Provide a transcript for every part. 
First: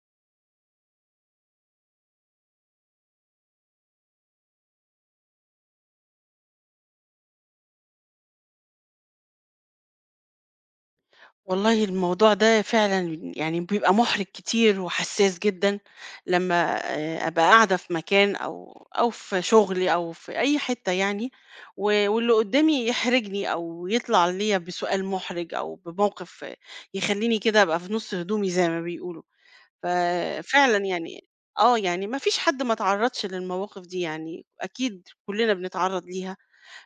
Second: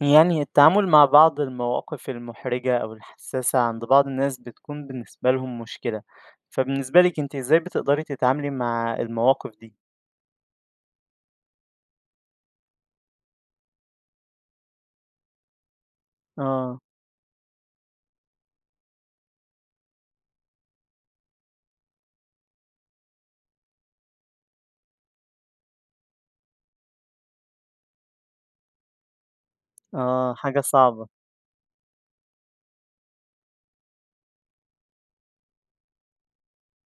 يعني التعامل مع بعض المواقف المحرجة أو الحساسة عند بعض الناس بتكون بالنسبة لهم مشكلة فبالنسبة لك أنت إزاي بتقدري تتعاملي مع المواقف دي؟ والله الموضوع ده فعلًا يعني بيبقى مُحرِج كتير وحساس جدًا، لمّا آه أبقى قاعدة في مكان أو في شغلي أو في أي حتة يعني، واللي قدّامي يحرجني أو يطلع ليّا بسؤال مُحرِج أو بموقف يخلّيني كده أبقى في نُص هدومي زي ما بيقولوا، آه حاجة ففعلًا صعبة يعني آه، يعني ما فيش حد ما اتعرّضش للمواقف دي يعني، أكيد كُلّنا بنتعرّض ليها.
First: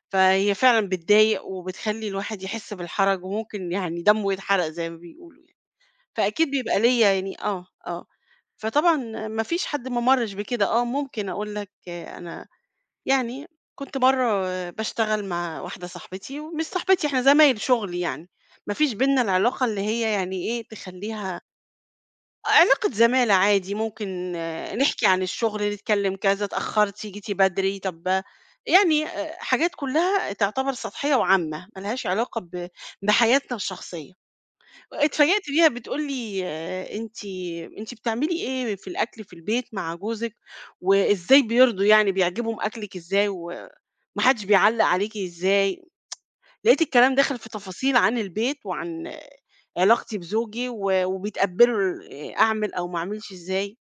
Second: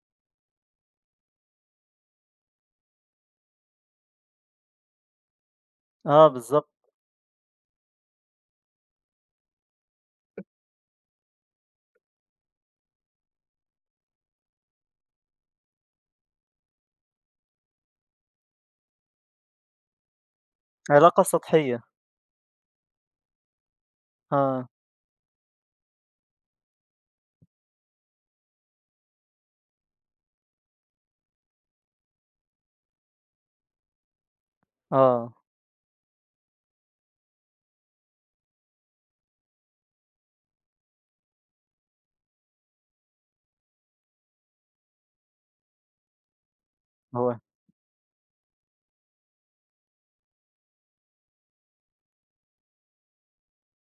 فهي فعلًا بتضايق، وبتخلّي الواحد يحس بالحرج، وممكن يعني دمه يتحرق زي ما بيقولوا يعني، آه فأكيد بالظبط بيبقى ليّا يعني آه، فطبعًا ما فيش حد ما مرّش بكده، آه ممكن أقول لك آه، أنا يعني كنت مرّة باشتغل مع واحدة صاحبتي ومش صاحبتي إحنا زمايل شغل يعني، ما فيش بيننا العلاقة اللي هي يعني إيه علاقة تخلّيها سطحية علاقة زمالة عادي، ممكن آه آه، نحكي عن الشغل، نتكلّم كذا، اتأخّرتِ، جيتِ بدري، طَب آه، يعني حاجات كُلّها تعتبر سطحية وعامة، ما لهاش علاقة بحياتنا الشخصية. آه اتفاجأت بيها بتقول لي أنتِ أنتِ بتعملي إيه في الأكل في البيت مع جوزِك وإزاي بيرضوا يعني بيعجبهم أكلِك إزاي وما حدّش بيعلّق عليكِ إزاي؟ لقيت الكلام داخل هو في تفاصيل عن البيت وعن آه، علاقتي بزوجي وبيتقبّلوا ال أعمل أو ما أعملش إزاي.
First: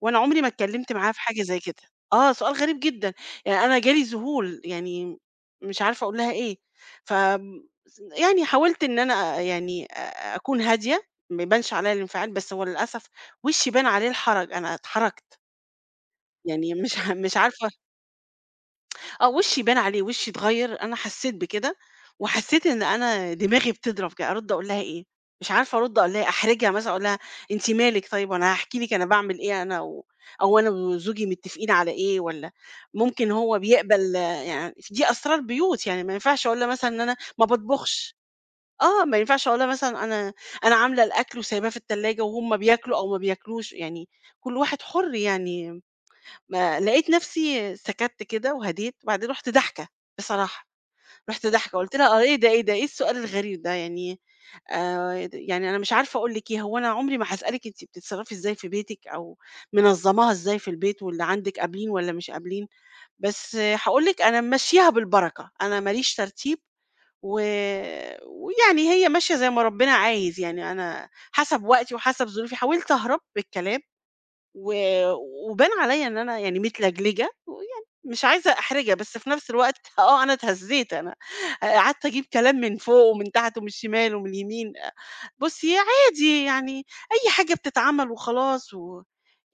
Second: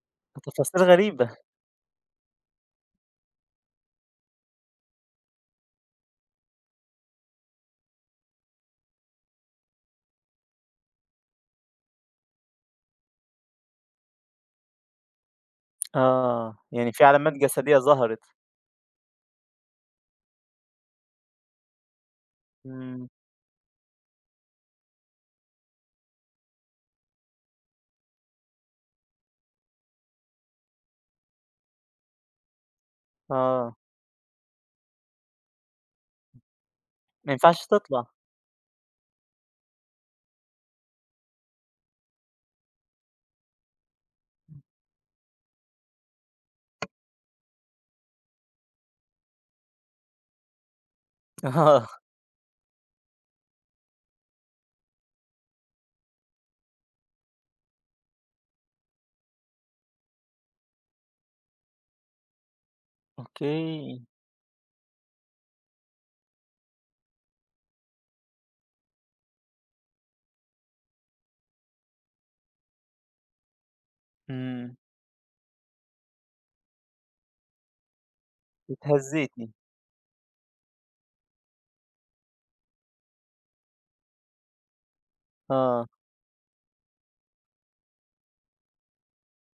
وأنا عمري ما تفاصيل اتكلمت معاه في غريبة حاجة زي كده. آه، سؤال غريب جدًا، يعني أنا جالي ذهول، يعني مش عارفة أقول لها إيه. ف يعني حاولت إن أنا يعني أكون هادية، ما يبانش عليَّ الانفعال، بس هو للأسف وشي بان عليه الحرج، أنا اتحرجت، آه يعني يعني في علامات مش عارفة جسدية ظهرت آه، وشّي بان عليه، وشّي اتغيّر، أنا حسّيت بكده، وحسّيت إن مم. أنا دماغي بتضرب كده، أرُد أقول لها إيه، مش عارفة أرُد أقول لها إيه، أحرجها مثلًا أقول لها أنتِ مالِك طيب، وأنا هاحكي لِك أنا باعمل إيه أنا أو أنا وزوجي متّفقين على إيه والّا ممكن هو آه بيقبل آه، يعني دي أسرار بيوت، يعني ما ينفعش أقول لها مثلًا إن أنا ما ما ينفعش تطلع باطبخش، آه، ما ينفعش أقول لها مثلًا أنا عاملة الأكل وسايباه في التلاجة وهُم بياكلوا أو ما بياكلوش، يعني كل واحد حُر يعني ما لقيت نفسي سكَتّ كده وهديت، وبعدين رُحت ضاحكة بصراحة، رُحت ضاحكة آه قُلت لها: "آه إيه ده، إيه ده، إيه السؤال الغريب ده يعني د يعني أنا مش عارفة أقول لِك إيه، هو أنا عمري ما هاسألِك أنتِ بتتصرّفي إزاي في بيتِك أو منظّماها إزاي في البيت واللي عندِك قابلين والّا مش قابلين، بس أوكي هاقول لِك أنا ممشّياها بالبركة، أنا ما ليش ترتيب و ويعني هي ماشية زي ما ربنا عايز يعني أنا حسب وقتي وحسب ظروفي." حاولت أهرب بالكلام و مم. وبان عليّا إن أنا يعني متلجلجة، ويعني مش عايزة أحرجها، بس في نفس اتهزيتي الوقت آه، أنا اتهزيت أنا قعدت أجيب كلام من فوق ومن تحت ومن الشمال ومن اليمين، بُصّي آه عادي يعني أي حاجة بتتعمل وخلاص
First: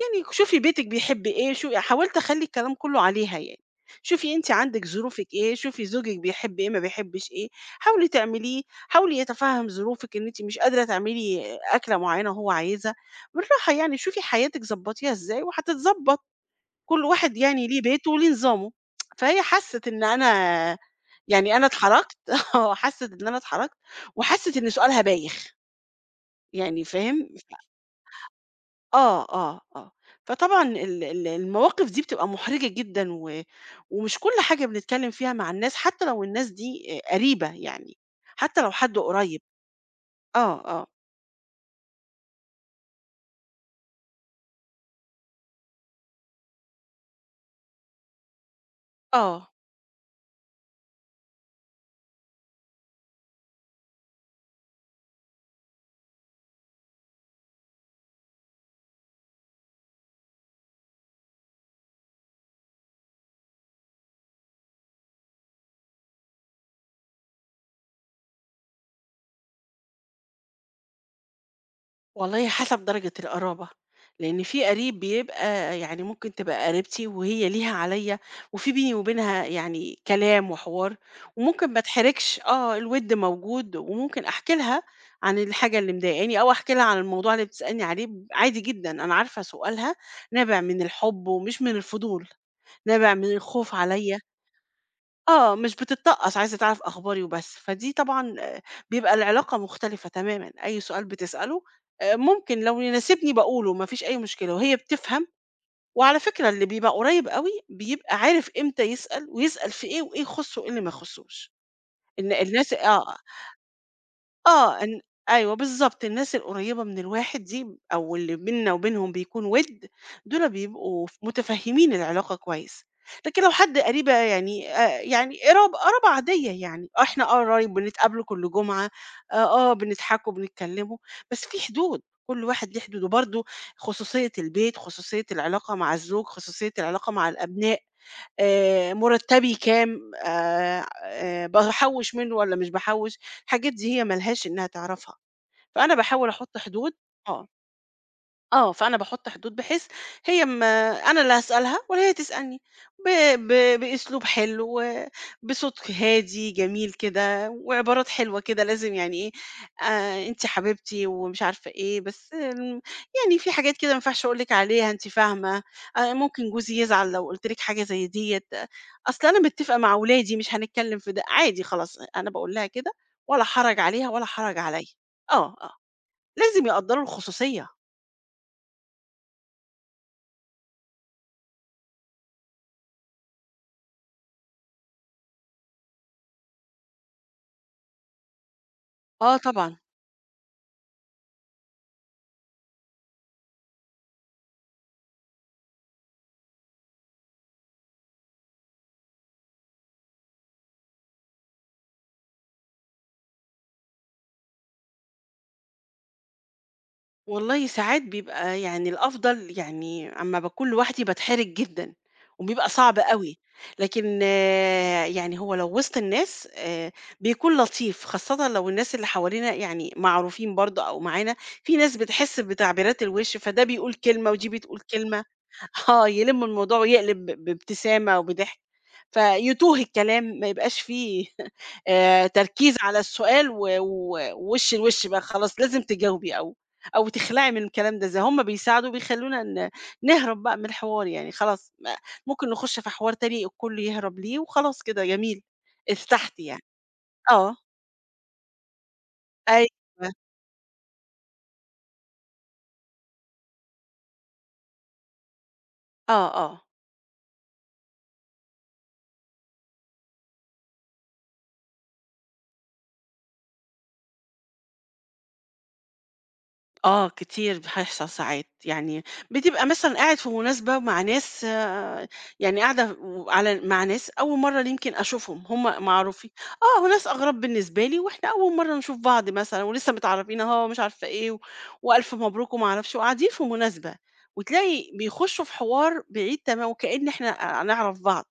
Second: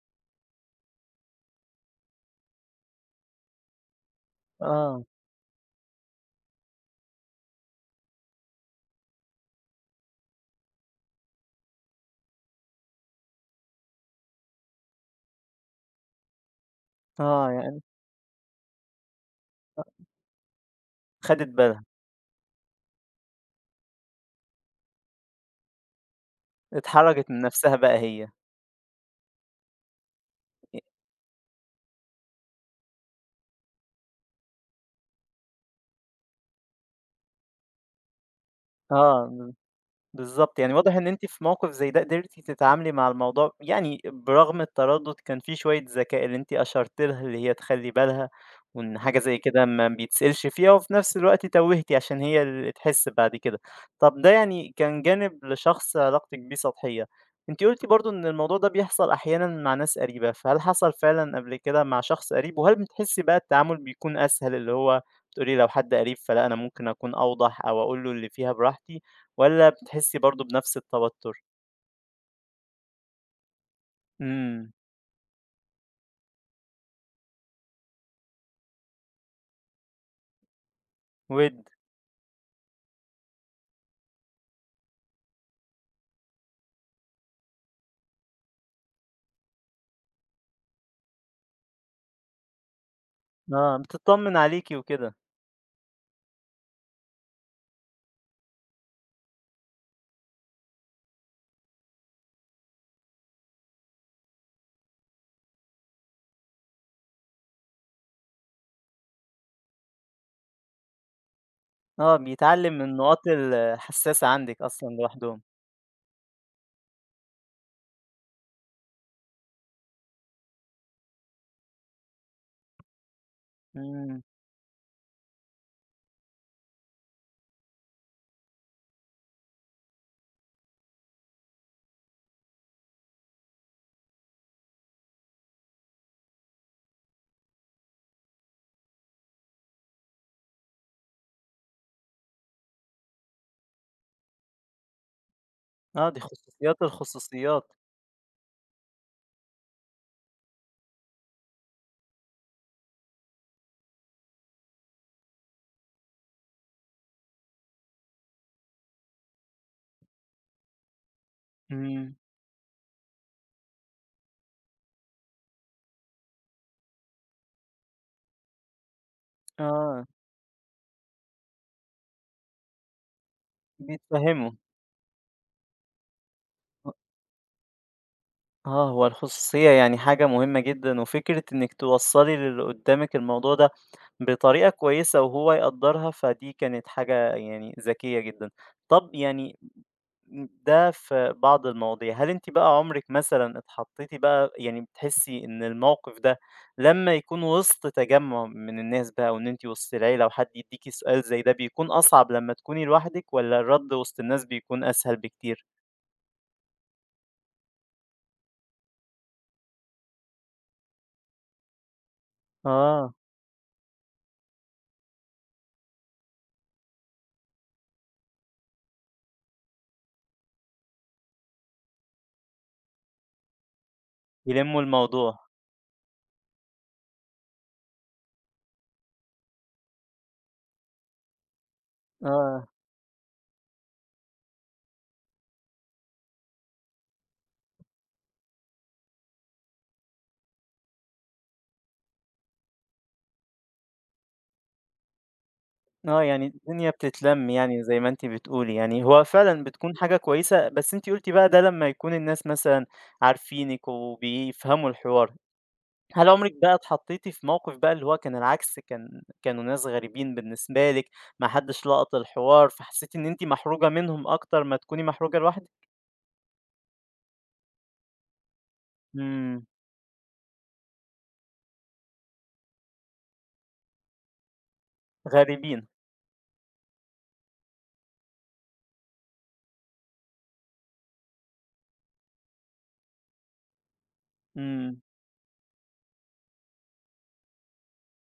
يعني شوفي بيتِك بيحب إيه، يعني حاولت أخلّي الكلام كلّه عليها يعني، شوفي أنتِ عندِك آه ظروفِك إيه، شوفي زوجِك بيحب إيه، ما بيحبش إيه، حاولي تعمليه، حاولي يتفهّم ظروفِك إن أنتِ مش قادرة تعملي أكلة معيّنة هو عايزها، بالراحة يعني شوفي حياتِك ضبّطيها إزاي وهتتضبّط، كل واحد آه يعني ليه يعني بيته وليه نظامه. فهي حَسِّت إن أنا خدت يعني أنا بالها اتحرجت آه، حَسِّت إن أنا اتحرجت وحَسِّت إن سؤالها بايخ، يعني فاهم؟ اتحرجت من ف نفسها بقى هي. آه، آه، آه. فطبعًا ال ال المواقف دي بتبقى مُحرِجة جدًا ومش كل حاجة بنتكلّم فيها مع الناس، حتى لو الناس دي قريبة يعني، حتى لو حد قريّب. آه. بالضبط، آه، يعني آه، واضح إن أنتِ في موقف زي ده قدرتِ تتعاملي مع الموضوع يعني برغم التردد كان في شوية ذكاء اللي أنتِ أشرتِ لها اللي هي تخلّي بالها، وإن حاجة زي آه. كده ما بيتسألش فيها، وفي نفس الوقت توّهتِ عشان هي اللي تحس بعد كده. طب ده يعني كان جانب لشخص علاقتِك بيه سطحية، أنتِ قُلتِ برضه إن الموضوع ده بيحصل أحيانًا مع ناس قريبة، فهل حصل فعلًا قبل كده مع شخص قريب؟ وهل بتحسي بقى التعامل بيكون أسهل اللي هو بتقولي لو حد قريب فلأ أنا ممكن أكون أوضح أو أقول له اللي فيها براحتي، والّا بتحسّي برضه بنفس التوتر؟ والله حسب درجة القرابة، لإن في إمم، قريب بيبقى يعني ممكن تبقى قريبتي وهي ليها عليّا، وفي بيني وبينها يعني كلام وحوار، وِد. وممكن ما اتحرجش آه، الوِد موجود، وممكن أحكي لها عن الحاجة اللي مضايقاني، أو أحكي لها عن الموضوع اللي بتسألني عليه عادي جدًا، أنا عارفة سؤالها نابع من الحب ومش من الفضول، نابع من الخوف آه، عليّا. بتطمّن عليكِ وكده، آه، مش بتتطقّص، عايزة تعرف أخباري وبس، فدي طبعًا بيبقى العلاقة مختلفة تمامًا، أي سؤال بتسأله ممكن لو يناسبني باقوله ما فيش أي مشكلة وهي بتفهم، وعلى فكرة اللي بيبقى قريب أوي بيبقى عارف إمتى يسأل ويسأل في إيه وإيه يخُصّه وإيه اللي ما يخُصّوش، آه، إن الناس بيتعلّم من آه. النقاط الحساسة عندِك آه، أصلًا إن لوحدهم، أيوه بالضبط، الناس القريّبة من الواحد دي أو اللي بيننا وبينهم بيكون وِد، دُول بيبقوا متفهّمين العلاقة كويس، لكن لو حد قريبة إمم، يعني يعني قرابة عادية يعني، آه، إحنا قرايب بنتقابلوا كل جمعة، آه، آه، بنضحكوا، بنتكلّموا، بس في حدود، كل واحد ليه حدوده، برضه خصوصية البيت، خصوصية العلاقة مع الزوج، خصوصية العلاقة مع الأبناء، مُرتّبي كام، باحوّش منّه والّا مش باحوّش، الحاجات دي هي ما لهاش إنّها تعرفها، فأنا آه، دي باحاول أحُط خصوصيات حدود آه. الخصوصيات. آه، فأنا باحُط حدود بحيث هي ما أنا اللي هاسألها ولا هي تسألني، ب ب بأسلوب حلو، بصوت هادي جميل كده، وعبارات حلوة كده لازم يعني إيه، أنتِ حبيبتي ومش عارفة إيه، إمم. بس م يعني في حاجات كده ما ينفعش أقول لِك عليها أنتِ فاهمة، ممكن جوزي يزعل لو قُلت لِك حاجة زي ديّة، أصل أنا متّفقة مع آه، ولادي مش هنتكلّم في ده، عادي خلاص أنا باقول لها كده ولا حرج عليها ولا بيتفهموا، حرج عليَّ. آه، آه، لازم أ يقدّروا الخصوصية. آه، هو الخصوصية يعني حاجة مهمة جدًا، وفكرة إنِّك توصّلي للي قدّامِك الموضوع ده بطريقة كويسة وهو يقدّرها، فدي كانت حاجة يعني ذكية جدًا. طَب آه يعني طبعًا. ده في بعض المواضيع، هل أنتِ بقى عمرِك مثلًا اتحطيتِ بقى يعني بتحسي إن الموقف ده لمّا يكون وسط تجمُّع من الناس بقى وإن أنتِ وسط العيلة وحد يدّيكِ سؤال زي ده بيكون أصعب لمّا تكوني لوحدِك والّا الرَد وسط الناس بيكون أسهل بكتير؟ والله ساعات بيبقى يعني الأفضل يعني أمّا باكون لوحدي باتحرج جدًا، وبيبقى صعب آه، أوي، لكن آه، يعني هو لو وسط الناس بيكون لطيف، خاصةً لو الناس اللي حوالينا يعني معروفين برضه أو معانا، في ناس بتحس بتعبيرات الوش، فده بيقول كلمة ودي بتقول يلمّوا كلمة، الموضوع، آه، يلم الموضوع ويقلب بابتسامة وبضحك، فيتوه الكلام ما يبقاش فيه آه، تركيز على السؤال و و ووش لوش بقى خلاص لازم تجاوبي أو أو تخلعي من الكلام ده، زي هُم بيساعدوا بيخلّونا نهرب بقى من الحوار يعني خلاص ما ممكن نخش في حوار تاني الكل يهرب ليه وخلاص كده جميل، آه، ارتحتِ يعني يعني. الدنيا بتتلَم آه، يعني زي ما أنتِ بتقولي، يعني هو فعلًا أيوه، بتكون حاجة كويسة، بس أنتِ قُلتِ بقى ده لمّا يكون الناس مثلًا عارفينِك وبيفهموا الحوار. آه، هل عمرِك آه. بقى اتحطيتِ في موقف بقى اللي هو كان العكس، كانوا ناس غريبين بالنسبة لِك، ما حدش لَقط الحوار، فحسيتِ إن أنتِ محروجة منهم أكتر ما تكوني محروجة لوحدِك؟ آه، كتير بيحصل ساعات، يعني إمم، بتبقى مثلًا قاعد في مناسبة مع ناس يعني قاعدة مع ناس أول مرّة يمكن أشوفهم، هم غريبين، معروفين آه، وناس أغراب بالنسبة لي، وإحنا أول مرّة نشوف بعض مثلًا ولسه متعرّفين أهو ومش عارفة إيه، و... وألف مبروك وما أعرفش وقاعدين في مناسبة، وتلاقي إمم، بيخشوا في حوار بعيد تما وكأن إحنا نعرف بعض.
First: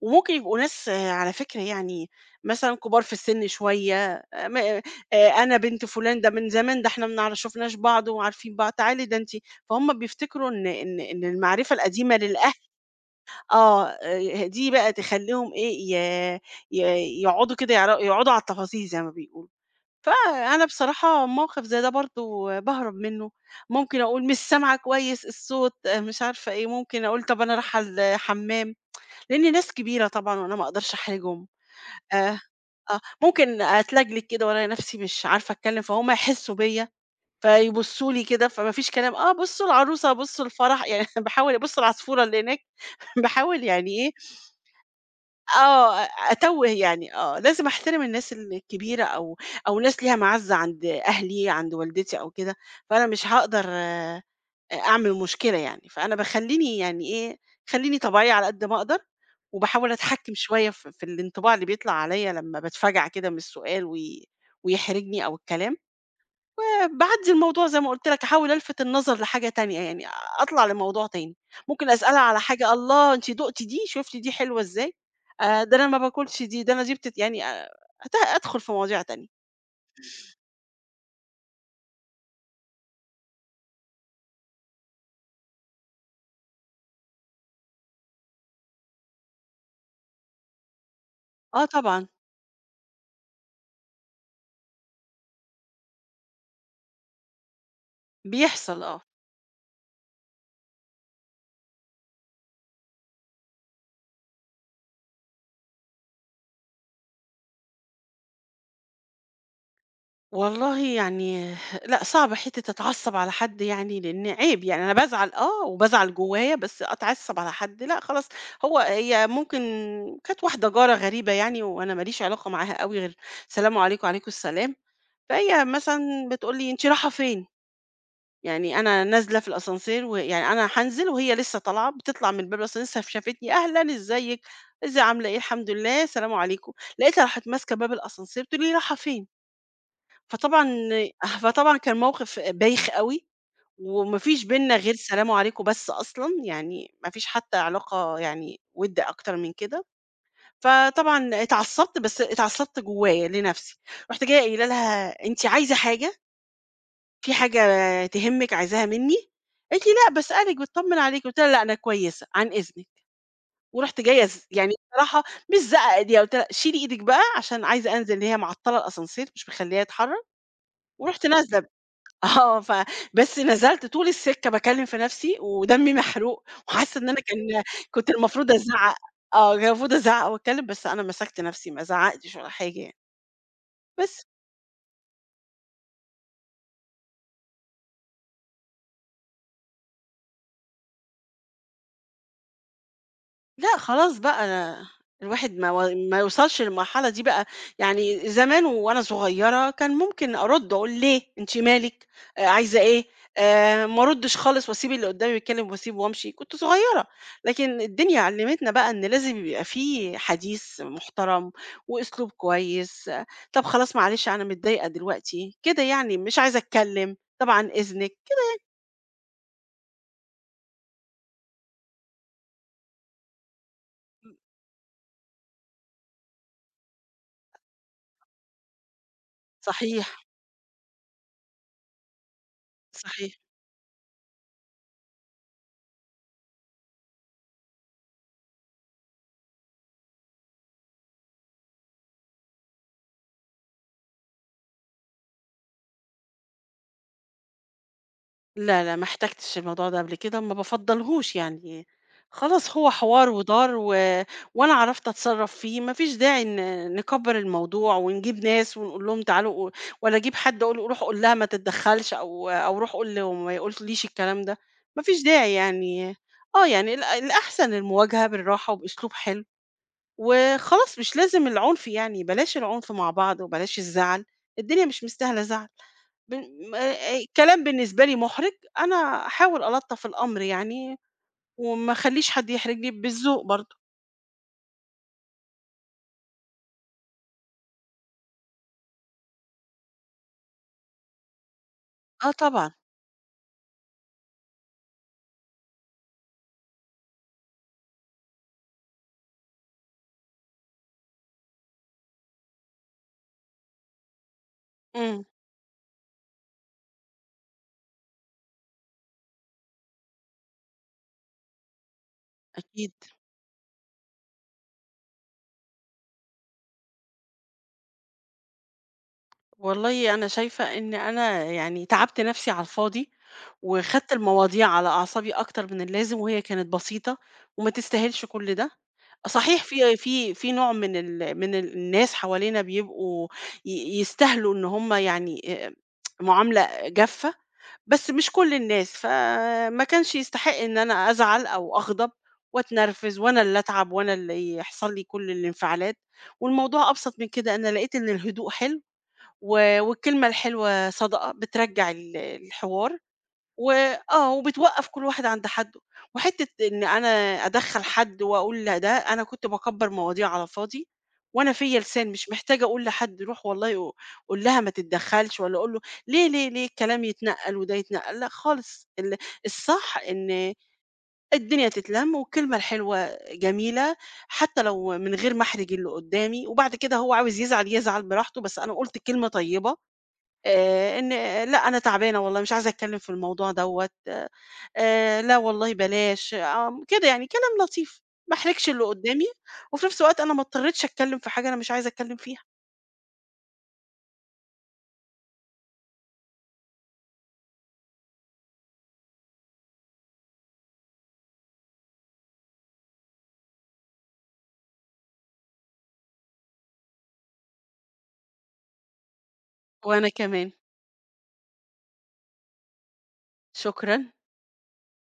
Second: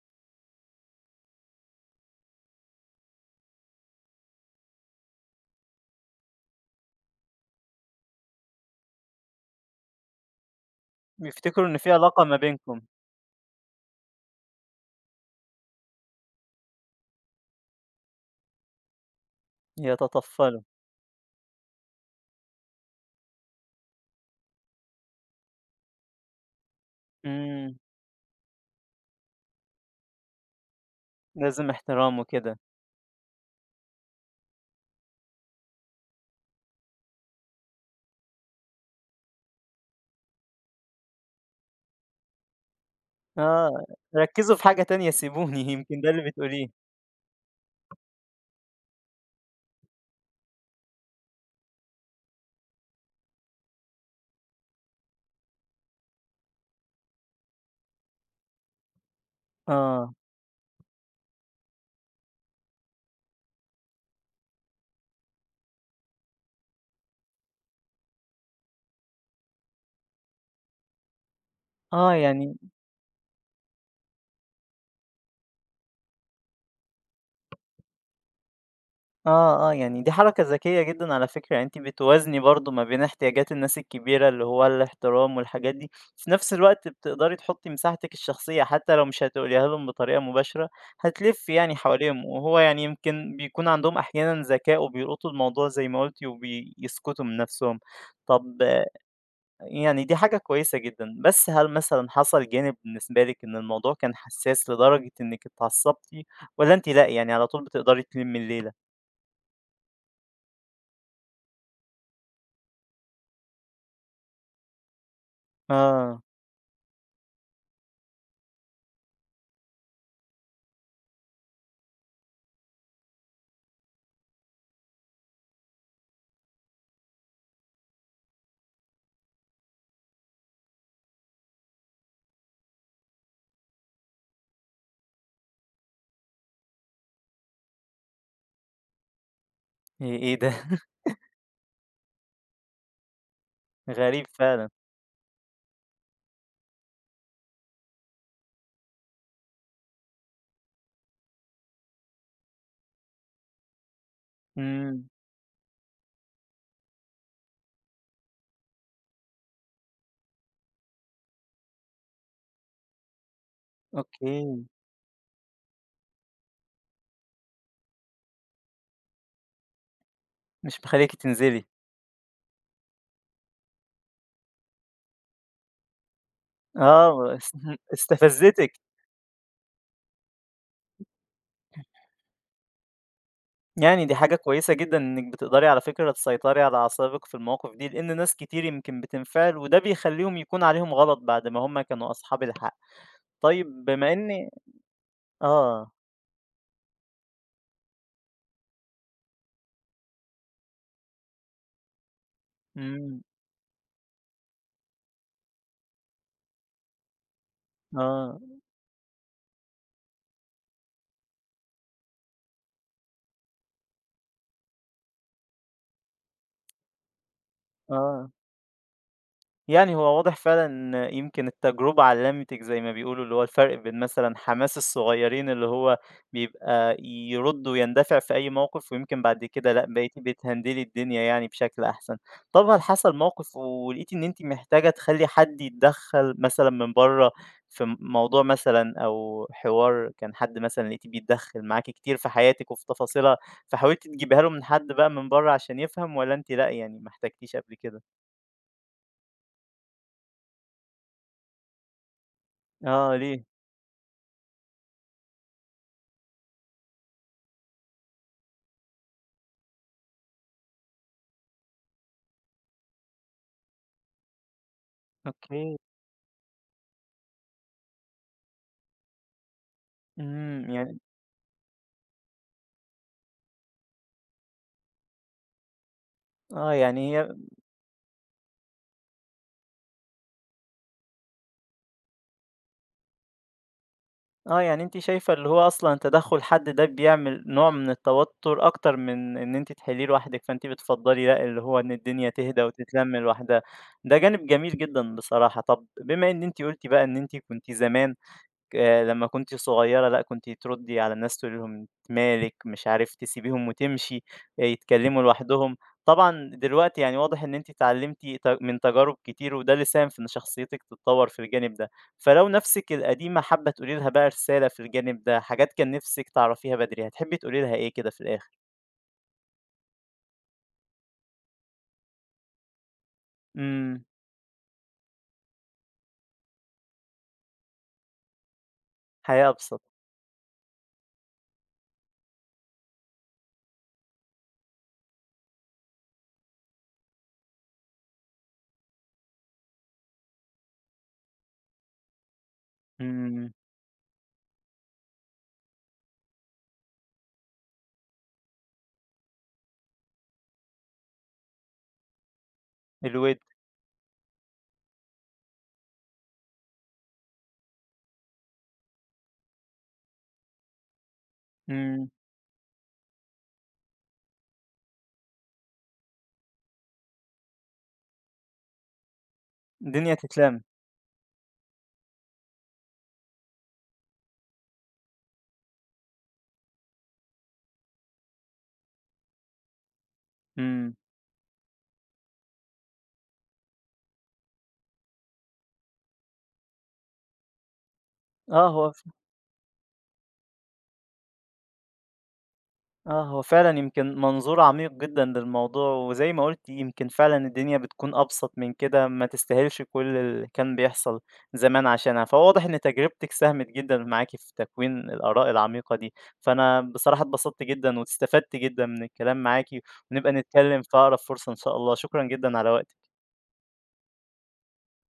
وممكن يبقوا ناس آه، على فكرة يعني مثلًا كبار في السن شوية، م أنا بنت فلان، ده من زمان، ده إحنا ما نعر شُفناش بعض وعارفين بعض، تعالي ده أنتِ فهُم بيفتكروا إن إن بيفتكروا المعرفة إن في القديمة علاقة ما للأهل بينكم، آه، دي بقى تخلّيهم إيه، ي ي يقعدوا كده يقعدوا على التفاصيل زي ما بيقولوا. يتطفلوا، فأنا بصراحة موقف زي ده برضه باهرب منه، ممكن أقول مش سامعة كويس الصوت، آه، مش عارفة إيه، ممكن أقول طَب أنا إمم، رايحة الحمام. لإني ناس كبيرة طبعًا وأنا ما أقدرش أحرجهم، لازم احترام آآ وكده، آه، ممكن أتلجلج كده وألاقي نفسي مش عارفة أتكلم، فهُم يحسّوا بيّا، فيبُصّوا لي كده، فما فيش كلام، آه، بُصّوا العروسة، بُصّوا الفرح، يعني باحاول بُصّوا العصفورة اللي هناك، باحاول آه، يعني إيه، ركزوا في حاجة تانية سيبوني، آه، يمكن ده اللي أتوّه بتقوليه، يعني، آه، لازم أحترم الناس الكبيرة أو ناس ليها مَعزّة عند أهلي، عند والدتي أو كده، فأنا مش هاقدر أعمل مشكلة يعني، فأنا باخلّيني يعني إيه، خلّيني طبيعية على قد ما أقدر وباحاول آه، أتحكّم شوية في الانطباع اللي بيطلع عليَّ لمّا باتفجع كده من السؤال ويحرجني أو الكلام، وباعدّي الموضوع زي ما قُلت لك، أحاول ألفت النظر لحاجة تانية، يعني أطلع لموضوع تاني، ممكن آه أسألها على يعني حاجة "الله أنتِ دُقتِ دي؟ شُفتِ دي حلوة إزاي؟ ده أنا ما باكلش دي، ده أنا دي بتت" يعني أت أدخل في مواضيع تانية. آه، آه، يعني دي حركة ذكية جدًا على فكرة، يعني أنتِ بتوازني برضه ما بين احتياجات الناس الكبيرة اللي هو الاحترام والحاجات دي، في نفس الوقت بتقدري تحطي مساحتك الشخصية حتى لو مش هتقوليها لهم بطريقة مباشرة، هتلفي آه يعني طبعًا، حواليهم، وهو يعني يمكن بيكون عندهم أحيانًا ذكاء وبيلقطوا الموضوع زي ما قلتِ وبيسكتوا من نفسهم. طب بيحصل آه، آه. يعني دي حاجة كويسة جدًا، بس هل مثلًا حصل جانب بالنسبة لِك إن الموضوع كان حساس لدرجة إنِك اتعصبتِ والّا أنتِ لأ، يعني على طول بتقدري تلمي الليلة؟ والله يعني لأ، صعب حتّة أتعصّب على حد يعني لإن عيب، يعني أنا بازعل آه، وبازعل آه. جوّايا، بس أتعصّب على حد لأ، خلاص هي ممكن كانت واحدة جارة غريبة يعني وأنا ما ليش علاقة معاها أوي غير سلام عليكم، وعليكم السلام، فهي مثلًا بتقول لي: "أنتِ رايحة فين؟" يعني أنا نازلة في الأسانسير ويعني أنا هانزل وهي لسّه طالعة، بتطلع من باب الأسانسير لسّه شافتني، "أهلًا، إزيِك، إزي عاملة إيه؟" "الحمد لله، السلام عليكم." لقيتها راحت ماسكة باب الأسانسير بتقول لي: "رايحة فين؟" إيه إيه ده فطبعًا فطبعًا كان موقف بايخ أوي، وما غريب فيش فعلًا. بيننا غير سلام عليكم بس أصلًا، يعني ما فيش حتى علاقة يعني وِد أكتر من كده، فطبعًا اتعصبت بس اتعصبت جوايا لنفسي، رُحت جاية قايلة إمم، لها: "أنتِ عايزة حاجة؟ في حاجة تهمِّك عايزاها منّي؟" قالت لي: "لأ باسألِك باتطمن عليكِ." قُلت لها: "لأ أنا كويسة، عن إذنِك." ورُحت جاية أوكي، يعني بصراحة مش زعق إيديها، قُلت لها: "شيلي إيدِك بقى عشان عايزة أنزل." اللي هي معطّلة الأسانسير مش مخلّياه يتحرك، مش مخلّياكِ ورُحت نازلة تنزلي. آه، بس نزلت طول السكة باكلّم في نَفْسي ودمي محروق وحاسّة إن أنا آه، كان كنت المفروض استفزتِك. أزعّق آه، كان المفروض أزعّق وأتكلّم، بس أنا مسكت نَفْسي ما زعّقتش ولا حاجة يعني، يعني دي بس. حاجة كويسة جدًا إنِّك بتقدري على فكرة تسيطري على أعصابِك في المواقف دي، لإن ناس كتير يمكن بتنفعل وده بيخلّيهم يكون عليهم غلط بعد ما هم كانوا أصحاب الحق. لأ طيب بما خلاص بقى إني أنا الواحد ما و آه، ما يوصلش للمرحلة دي بقى، يعني زمان وأنا صغيرة كان ممكن أرُد أقول ليه، أنتِ مالِك، عايزة إيه، إمم، ما أردش خالص وأسيب اللي قدّامي يتكلم وأسيبه وأمشي، كنت صغيرة، لكن الدنيا آه، علّمتنا بقى إن لازم يبقى في حديث محترم وأسلوب كويس، آه، طب خلاص معلش أنا متضايقة دلوقتي، كده يعني مش عايزة أتكلم، طبعًا إذنِك، آه. يعني هو واضح فعلًا إن يمكن التجربة علّمتِك زي ما بيقولوا، اللي هو الفرق بين مثلًا إمم. حماس الصغيّرين اللي هو بيبقى يرُد ويندفع في أي موقف، ويمكن بعد كده لأ، بقيتِ صحيح، بتهندلي الدنيا يعني بشكل أحسن. طب هل حصل صحيح. موقف ولقيتِ إن أنتِ محتاجة تخلّي حد يتدخّل مثلًا من برّه في موضوع مثلًا أو حوار كان حد مثلًا لقيتيه بيتدخّل معاكِ كتير في حياتِك وفي تفاصيلها، فحاولتِ تجيبيها له من حد بقى من برّه عشان يفهم والّا أنتِ لأ، يعني ما احتاجتيش قبل كده؟ لا، لا، ما احتاجتش الموضوع ده قبل كده، ما بافضّلهوش يعني، خلاص هو آه، حوار ليه؟ ودار وأنا عرفت أتصرّف فيه، ما فيش داعي نكبّر الموضوع ونجيب ناس ونقول لهم تعالوا والّا أجيب حد أقول له روح قُل لها ما تتدخّلش أو روح قُل له ما يقوليش الكلام ده، ما فيش داعي أوكي. يعني آه، يعني الأحسن المواجهة بالراحة وبأسلوب حلو إمم، وخلاص يعني مش لازم العنف يعني، بلاش العنف مع بعض وبلاش الزعل، الدنيا مش مستاهلة زعل. بن آه، م يعني هي كلام بالنسبة لي مُحرِج، أنا أحاول ألطّف الأمر يعني وما أخلّيش حد يحرجني بالذوق برضه. آه، يعني أنتِ شايفة اللي هو أصلًا تدخُّل حد ده بيعمل نوع من التوتُّر أكتر من إن أنتِ تحلّيه لوحدِك، فأنتِ بتفضّلي لأ، اللي هو إن الدنيا آه تهدى طبعًا، وتتلَم لوحدها، ده جانب جميل جدًا بصراحة. طَب بما إن أنتِ قُلتِ بقى إن أنتِ كنتِ زمان لمّا كنتِ صغيرة لأ، كنتِ تردّي على الناس تقولي لهم أنتِ مالِك، مش عارف تسيبيهم وتمشي، يتكلموا إمم. لوحدهم. طبعًا دلوقتي يعني واضح إن أنتِ اتعلمتِ من تجارب كتير، وده اللي ساهم في إن شخصيتِك تتطور في الجانب ده. فلو أكيد. نَفْسِك القديمة حابة تقولي لها بقى رسالة في الجانب ده، حاجات كان نِفْسِك تعرفيها بدري، هتحبي تقولي لها إيه كده في الآخر؟ والله أنا شايفة إن أنا يعني تعبت نَفْسي على الفاضي، إمم، وخدت المواضيع على أعصابي أكتر من اللازم وهي كانت بسيطة وما تستاهلش كل ده. حياة صحيح أبسط، في نوع من ال من ال الناس حوالينا بيبقوا يستاهلوا إن هم يعني معاملة جافّة. بس مش كل الناس، فما كانش يستحق إن أنا أزعل أو أغضب وأتنرفز وأنا إمم، اللي أتعب وأنا اللي يحصل لي كل الانفعالات، والموضوع أبسط من كده، أنا لقيت إن الهدوء حلو والكلمة الحلوة صدقة بترجّع الحوار. الوِد، و آه، وبتوقّف كل واحد عند حدُّه، وحتّة إن أنا أدخّل حد وأقول لا، ده أنا كنت باكبّر مواضيع على الفاضي، وأنا فيّا لسان إمم، مش محتاجة أقول لحد روح والله قُل لها ما تتدخّلش والّا قُل له ليه الكلام يتنقّل وده يتنقّل، لأ خالص الصح الدنيا إن تتلم، الدنيا تتلَم والكلمة الحلوة جميلة، حتّى لو من غير ما أحرج اللي قُدّامي، وبعد كده هو عاوز يزعل، يزعل براحته، بس أنا قُلت كلمة طيبة إمم، إن لأ أنا تعبانة والله مش عايزة أتكلّم في الموضوع دوّة، لا والله بلاش، كده يعني كلام لطيف، ما احرجش آه اللي هو قدّامي، وفي نفس الوقت أنا ما اضطريتش أتكلّم في حاجة أنا مش عايزة أتكلّم فيها. آه، هو فعلًا يمكن منظور عميق جدًا للموضوع، وزي ما قُلتِ يمكن فعلًا الدنيا بتكون أبسط من كده، ما تستاهلش كل اللي كان بيحصل زمان عشانها، فهو واضح إن تجربتِك ساهمت جدًا معاكِ في تكوين الآراء العميقة دي، فأنا بصراحة اتبسطت جدًا واستفدت جدًا من الكلام معاكِ، وأنا ونبقى كمان، نتكلم في أقرب فرصة إن شاء الله، شكرًا جدًا على وقتِك. شكرًا.